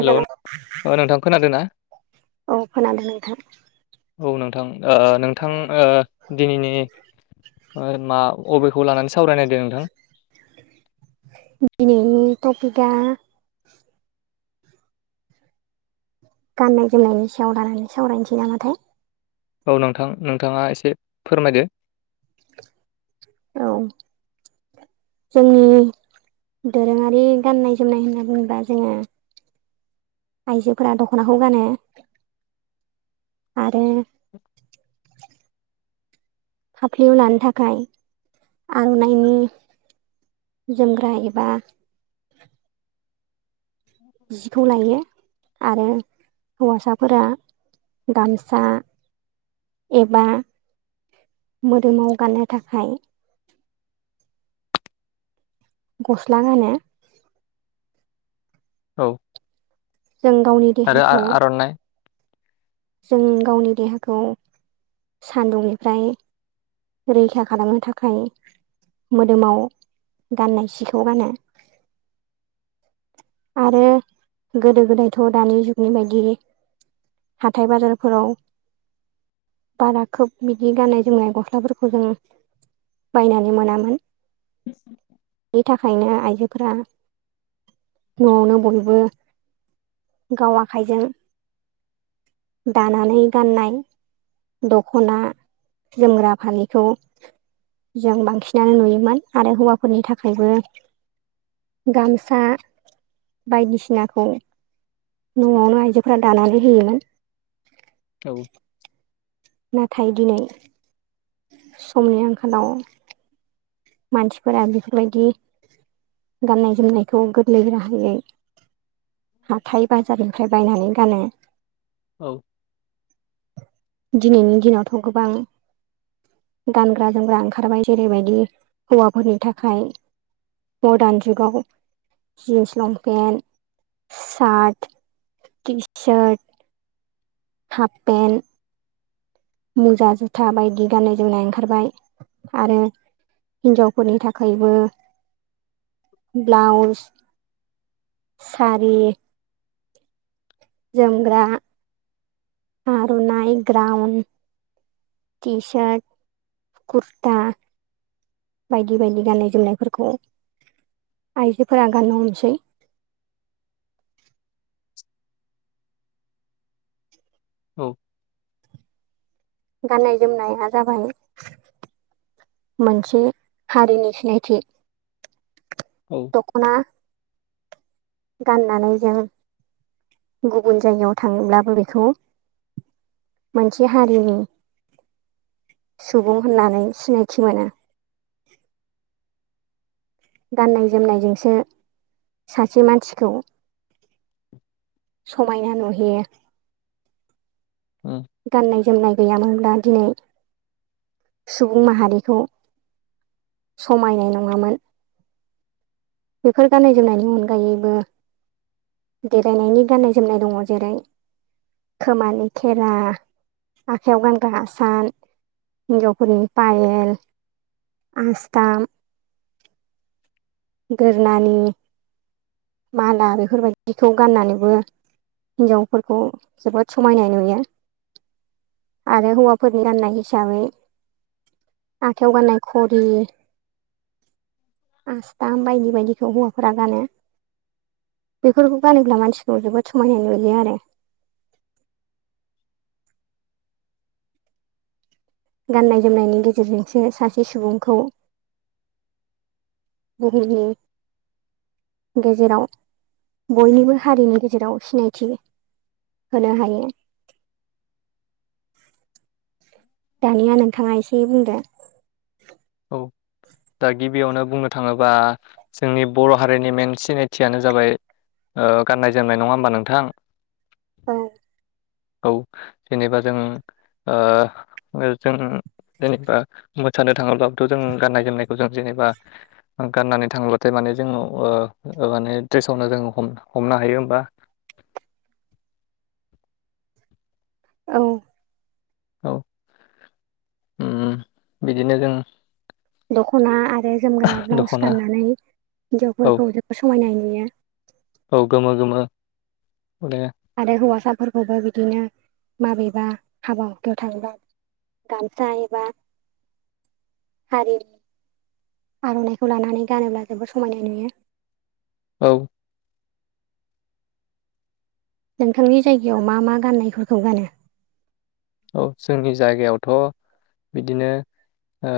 Hello ओ नोंथां खोनादों ना? औ खोनादों नोंथां। औ नोंथां ओ नोंथां ओ दिनिनि ओ मा अबेखौ लानानै सावरायनायदों नोंथां? [inaudible] दा गाननाय-जोमनायनि सायाव लानानै सावरायनोसै नामाथाय। औ नोंथां नोंथाङा एसे फोरमायदो। औ जोंनि दोरोङारि गाननाय-जोमनाय होनना बुङोब्ला जोङो आइजोफोरा दख'नाखौ गानो। आरो फाफ्लियाव लानो थाखाय आर'नाइनि जोमग्रा एबा जिखौ लायो आरो हौवासाफोरा गामसा एबा मोदोमाव गाननो थाखाय ग'स्ला गानोे। औ। जों गावनि आरो देहाखौ आ-आर'नाइ जों गावनि देहाखौ सान्दुंनिफ्राय रैखा खालामनो थाखाय मोदोमाव गाननाय सिखौ गानो। [unintelligible] आरो गोदो-गोदायथ' दानि जुगनि बायदि हाथाय बाजारफोराव बारा खोब बिदि गाननाय जोमनाय ग'स्लाफोरखौ जों बायनानै मोनामोन। नि थाखायनो आइजोफोरा न'आवनो बयबो गाव आखाइजों दानानै गाननाय दख'ना जोमग्रा फालिखौ जों बांसिनानो नुयोमोन आरो हौवाफोरनि थाखायबो गामसा बायदिसिनाखौ न'आवनो आइजोफोरा दानानै होयोमोन। औ। नाथाय दिनै समनि आंखालाव मानसिफोरा बेफोरबायदि गाननाय-जोमनायखौ गोरलै राहायै हाथाय-बाजारनिफ्राय बायनानै गानो। औ दिनैनि दिनावथ' गोबां गानग्रा जोमग्रा ओंखारबाय जेरैबायदि हौवाफोरनि थाखाय मडार्न जुगाव jeans long pant shirt T shirt half pant मुजा जुथा बायदि गाननाय जोमनाय ओंखारबाय आरो हिनजावफोरनि थाखायबो ब्लाउस सारि जोमग्रा आर'नाय ग्राउन टिसार्ट कुरता बायदि बायदि गाननाय जोमनायफोरखौ आइजोफोरा गाननो हमसै। [inaudible] औ गाननाय जोमनाया जाबाय मोनसे हारिनि सिनायथि। औ दख'ना गाननानै जों गुबुन जायगायाव थाङोब्लाबो बेखौ मोनसे हारिनि सुबुं होननानै सिनायथि मोनो। गाननाय जोमनायजोंसो सासे मानसिखौ समायना नुहोयो। उम गाननाय जोमनाय गैयामोनब्ला दिनै सुबुं माहारिखौ समायनाय नङामोन। बेफोर गाननाय जोमनायनि अनगायैबो देलायनायनि गाननाय जोमनाय दङ जेरै खोमानि खेरा, आखाइयाव गानग्रा हासान, हिन्जावफोरनि पायेल आस्थाम, गोदोनानि माला बेफोरबायदिखौ गाननानैबो हिन्जावफोरखौ जोबोद समायनाय नुयो। आरो हौवाफोरनि गाननाय हिसाबै आखायाव गाननाय घरि बायदि बायदिखौ हौवाफोरा गानो। बेफोरखौ गानोब्ला मानसिखौ जोबोद समायना नुयो आरो। [inaudible] गाननाय जोमनायनि गेजेरजोंसो सासे सुबुंखौ [unintelligible] गेजेराव बयनिबो हारिनि गेजेराव सिनायथि होनो हायो। [inaudible] दानिया नोंथाङा एसे बुंदो। औ दा गिबियावनो बुंनो थाङोबा जोंनि बर' हारिनि मेन सिनायथियानो जाबाय गाननाय जोमनाय नङा होमबा नोंथां? औ औ जेनेबा जों ओ जों जेनेबा मोसानो थाङोब्ला थ जों गाननाय जोमनायखौ जों जेनेबा गाननानै थांब्लाथाय माने जों माने बे समावनो जों हमनो हायो। बा औ औ बिदिनो जों दख'ना आरो जोमग्रा ब्लाउस दख'ना गाननानै औ हिन्जावफोरखौ जोबोद समायनाय नुयो। औ गोमो गोमो माने आरो हौवासाफोरखौबो बिदिनो माबेबा हाबा हुखायाव थाङोब्ला गामसा एबा हारिनि आर'नाइखौ लानानै गानोब्ला जोबोद समायनाय नुयो। औ। नोंथांनि जायगायाव मा मा गाननायफोरखौ गानो? औ जोंनि जायगायावथ' बिदिनो ओ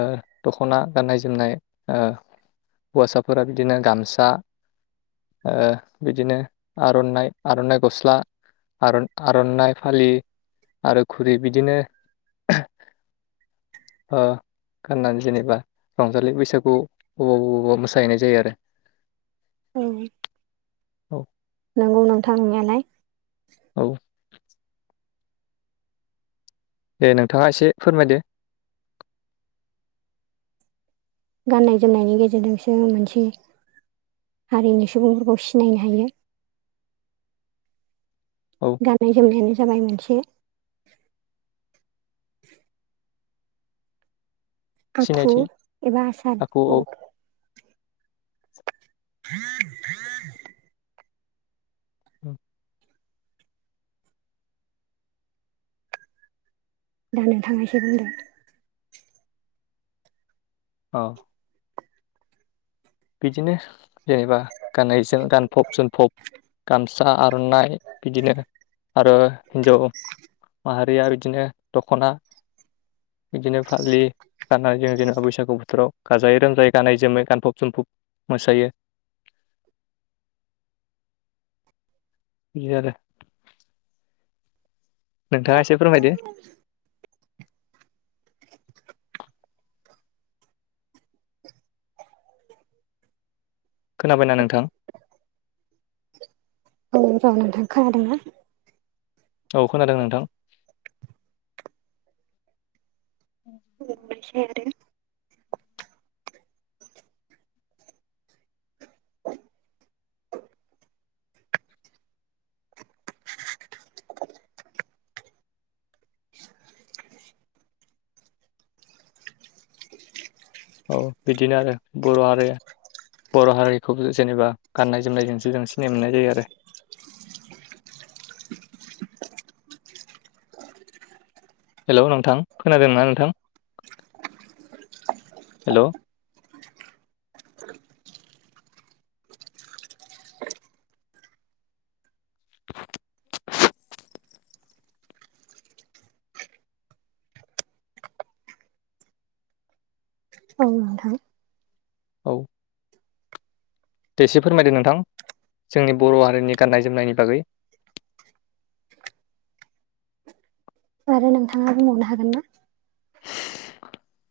दख'ना गाननाय जोमनाय ओ हौवासाफोरा बिदिनो गामसा ओ बिदिनो आर'नाइ आर'नाइ गस्ला आर'नाइ फालि आरो खुरै बिदिनो अ गाननानै जेनेबा रंजालि बैसागु अबाव अबावबा मोसाहैनाय जायो आरो औ औ नंगौ नोंथांनियालाय औ दे नोंथाङा एसे फोरमायदो गाननाय जोमनायनि गेजेरजोंसो मोनसे हारिनि सुबुंफोरखौ सिनायनो हायो [inaudible] औ गाननाय जोमनायानो जाबाय मोनसे आखु सिनायथि एबा आसार आखु औ [unintelligible] [unintelligible] [unintelligible] औ दा नोंथांनायसो बुंद औ बिदिनो जेनेबा गाननायजों गानफब जोमफब गामसा आर'नाइ बिदिनो आरो हिनजाव माहारिया बिदिनो दख'ना बिदिनो फालि गानाय जों जेनेबा बैसागु बोथोराव गाजायै रोमजायै गाननाय जोमै गानफब जोमफब मोसायो बि आरो नोंथाङा एसे फोरमायदो खोनाबायना नोंथां [unintelligible] खोनादों ना औ खोनादों नोंथां [inaudible] [unintelligible] आरो औ बिदिनो आरो बर' हारिया बर' हारिखौ जेनेबा गाननाय जोमनायजोंसो जों सिनाय मोननाय जायो आरो [inaudible] हेल' नोंथां खोनादोंना नोंथां हेल' औ नोंथां औ दे एसे फोरमायदों नोंथां जोंनि बर' हारिनि गाननाय जोमनायनि बागै [inaudible] आरो नोंथाङा बुंबावनो हागोन ना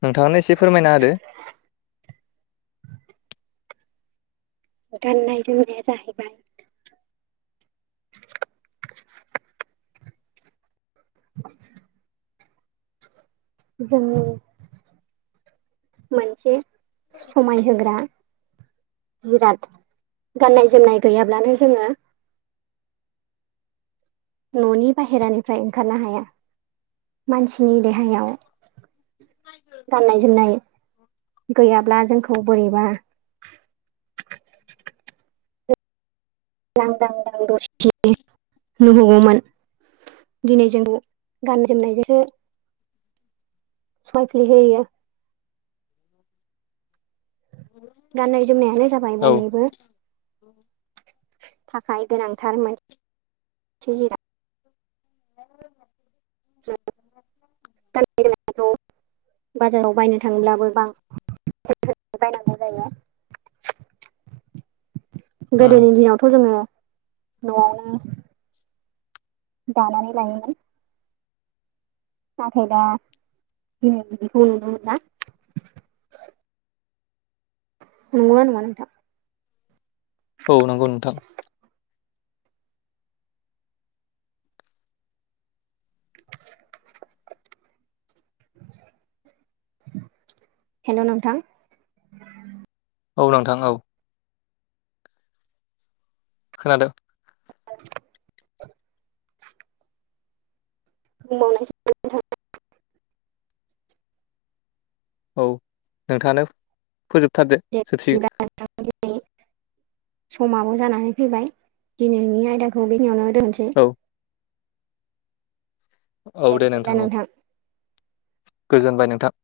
नोंथांआनो एसे फोरमायना होदो गाननाय जोमनाया जाहैबाय जोंनि मोनसे समाय होग्रा जिराद गाननाय जोमनाय गैयाब्लानो जोङो न'नि बाहेरानिफ्राय ओंखारनो हाया मानसिनि देहायाव गाननाय जोमनाय गैयाब्ला जोंखौ बोरैबा [unintelligible] नुहगौमोन दिनै जोंबो गाननाय जोमनायजोंसो सफ्ले होयो गाननाय जोमनायानो जाबाय औ बयनिबो थाखाय गोनांथारमोनि [unintelligible] गाननाय जोमनाय खौ बाजाराव बायनो थाङोब्लाबो बांसि [unintelligible] बायनांगौ जायो [inaudible] उम गोदोनि दिनावथ' जोङो न'आवनो दानानै लायोमोन नाथाय दा जों बिदिखौ नुनो मोना नंगोना नङा नोंथां औ नंगौ नोंथां [inaudible] हेल' नोंथां औ नोंथां औ खोनादो [inaudible] [unintelligible] औ नोंथाङानो फोजोबथारदो दे जोबसिगोन बिदिबा समाबो जानानै फैबाय दिनैनि आयदाखौ बेखिनियावनो दोननोसै औ औ दे नोंथां औ गोजोनबाय नोंथां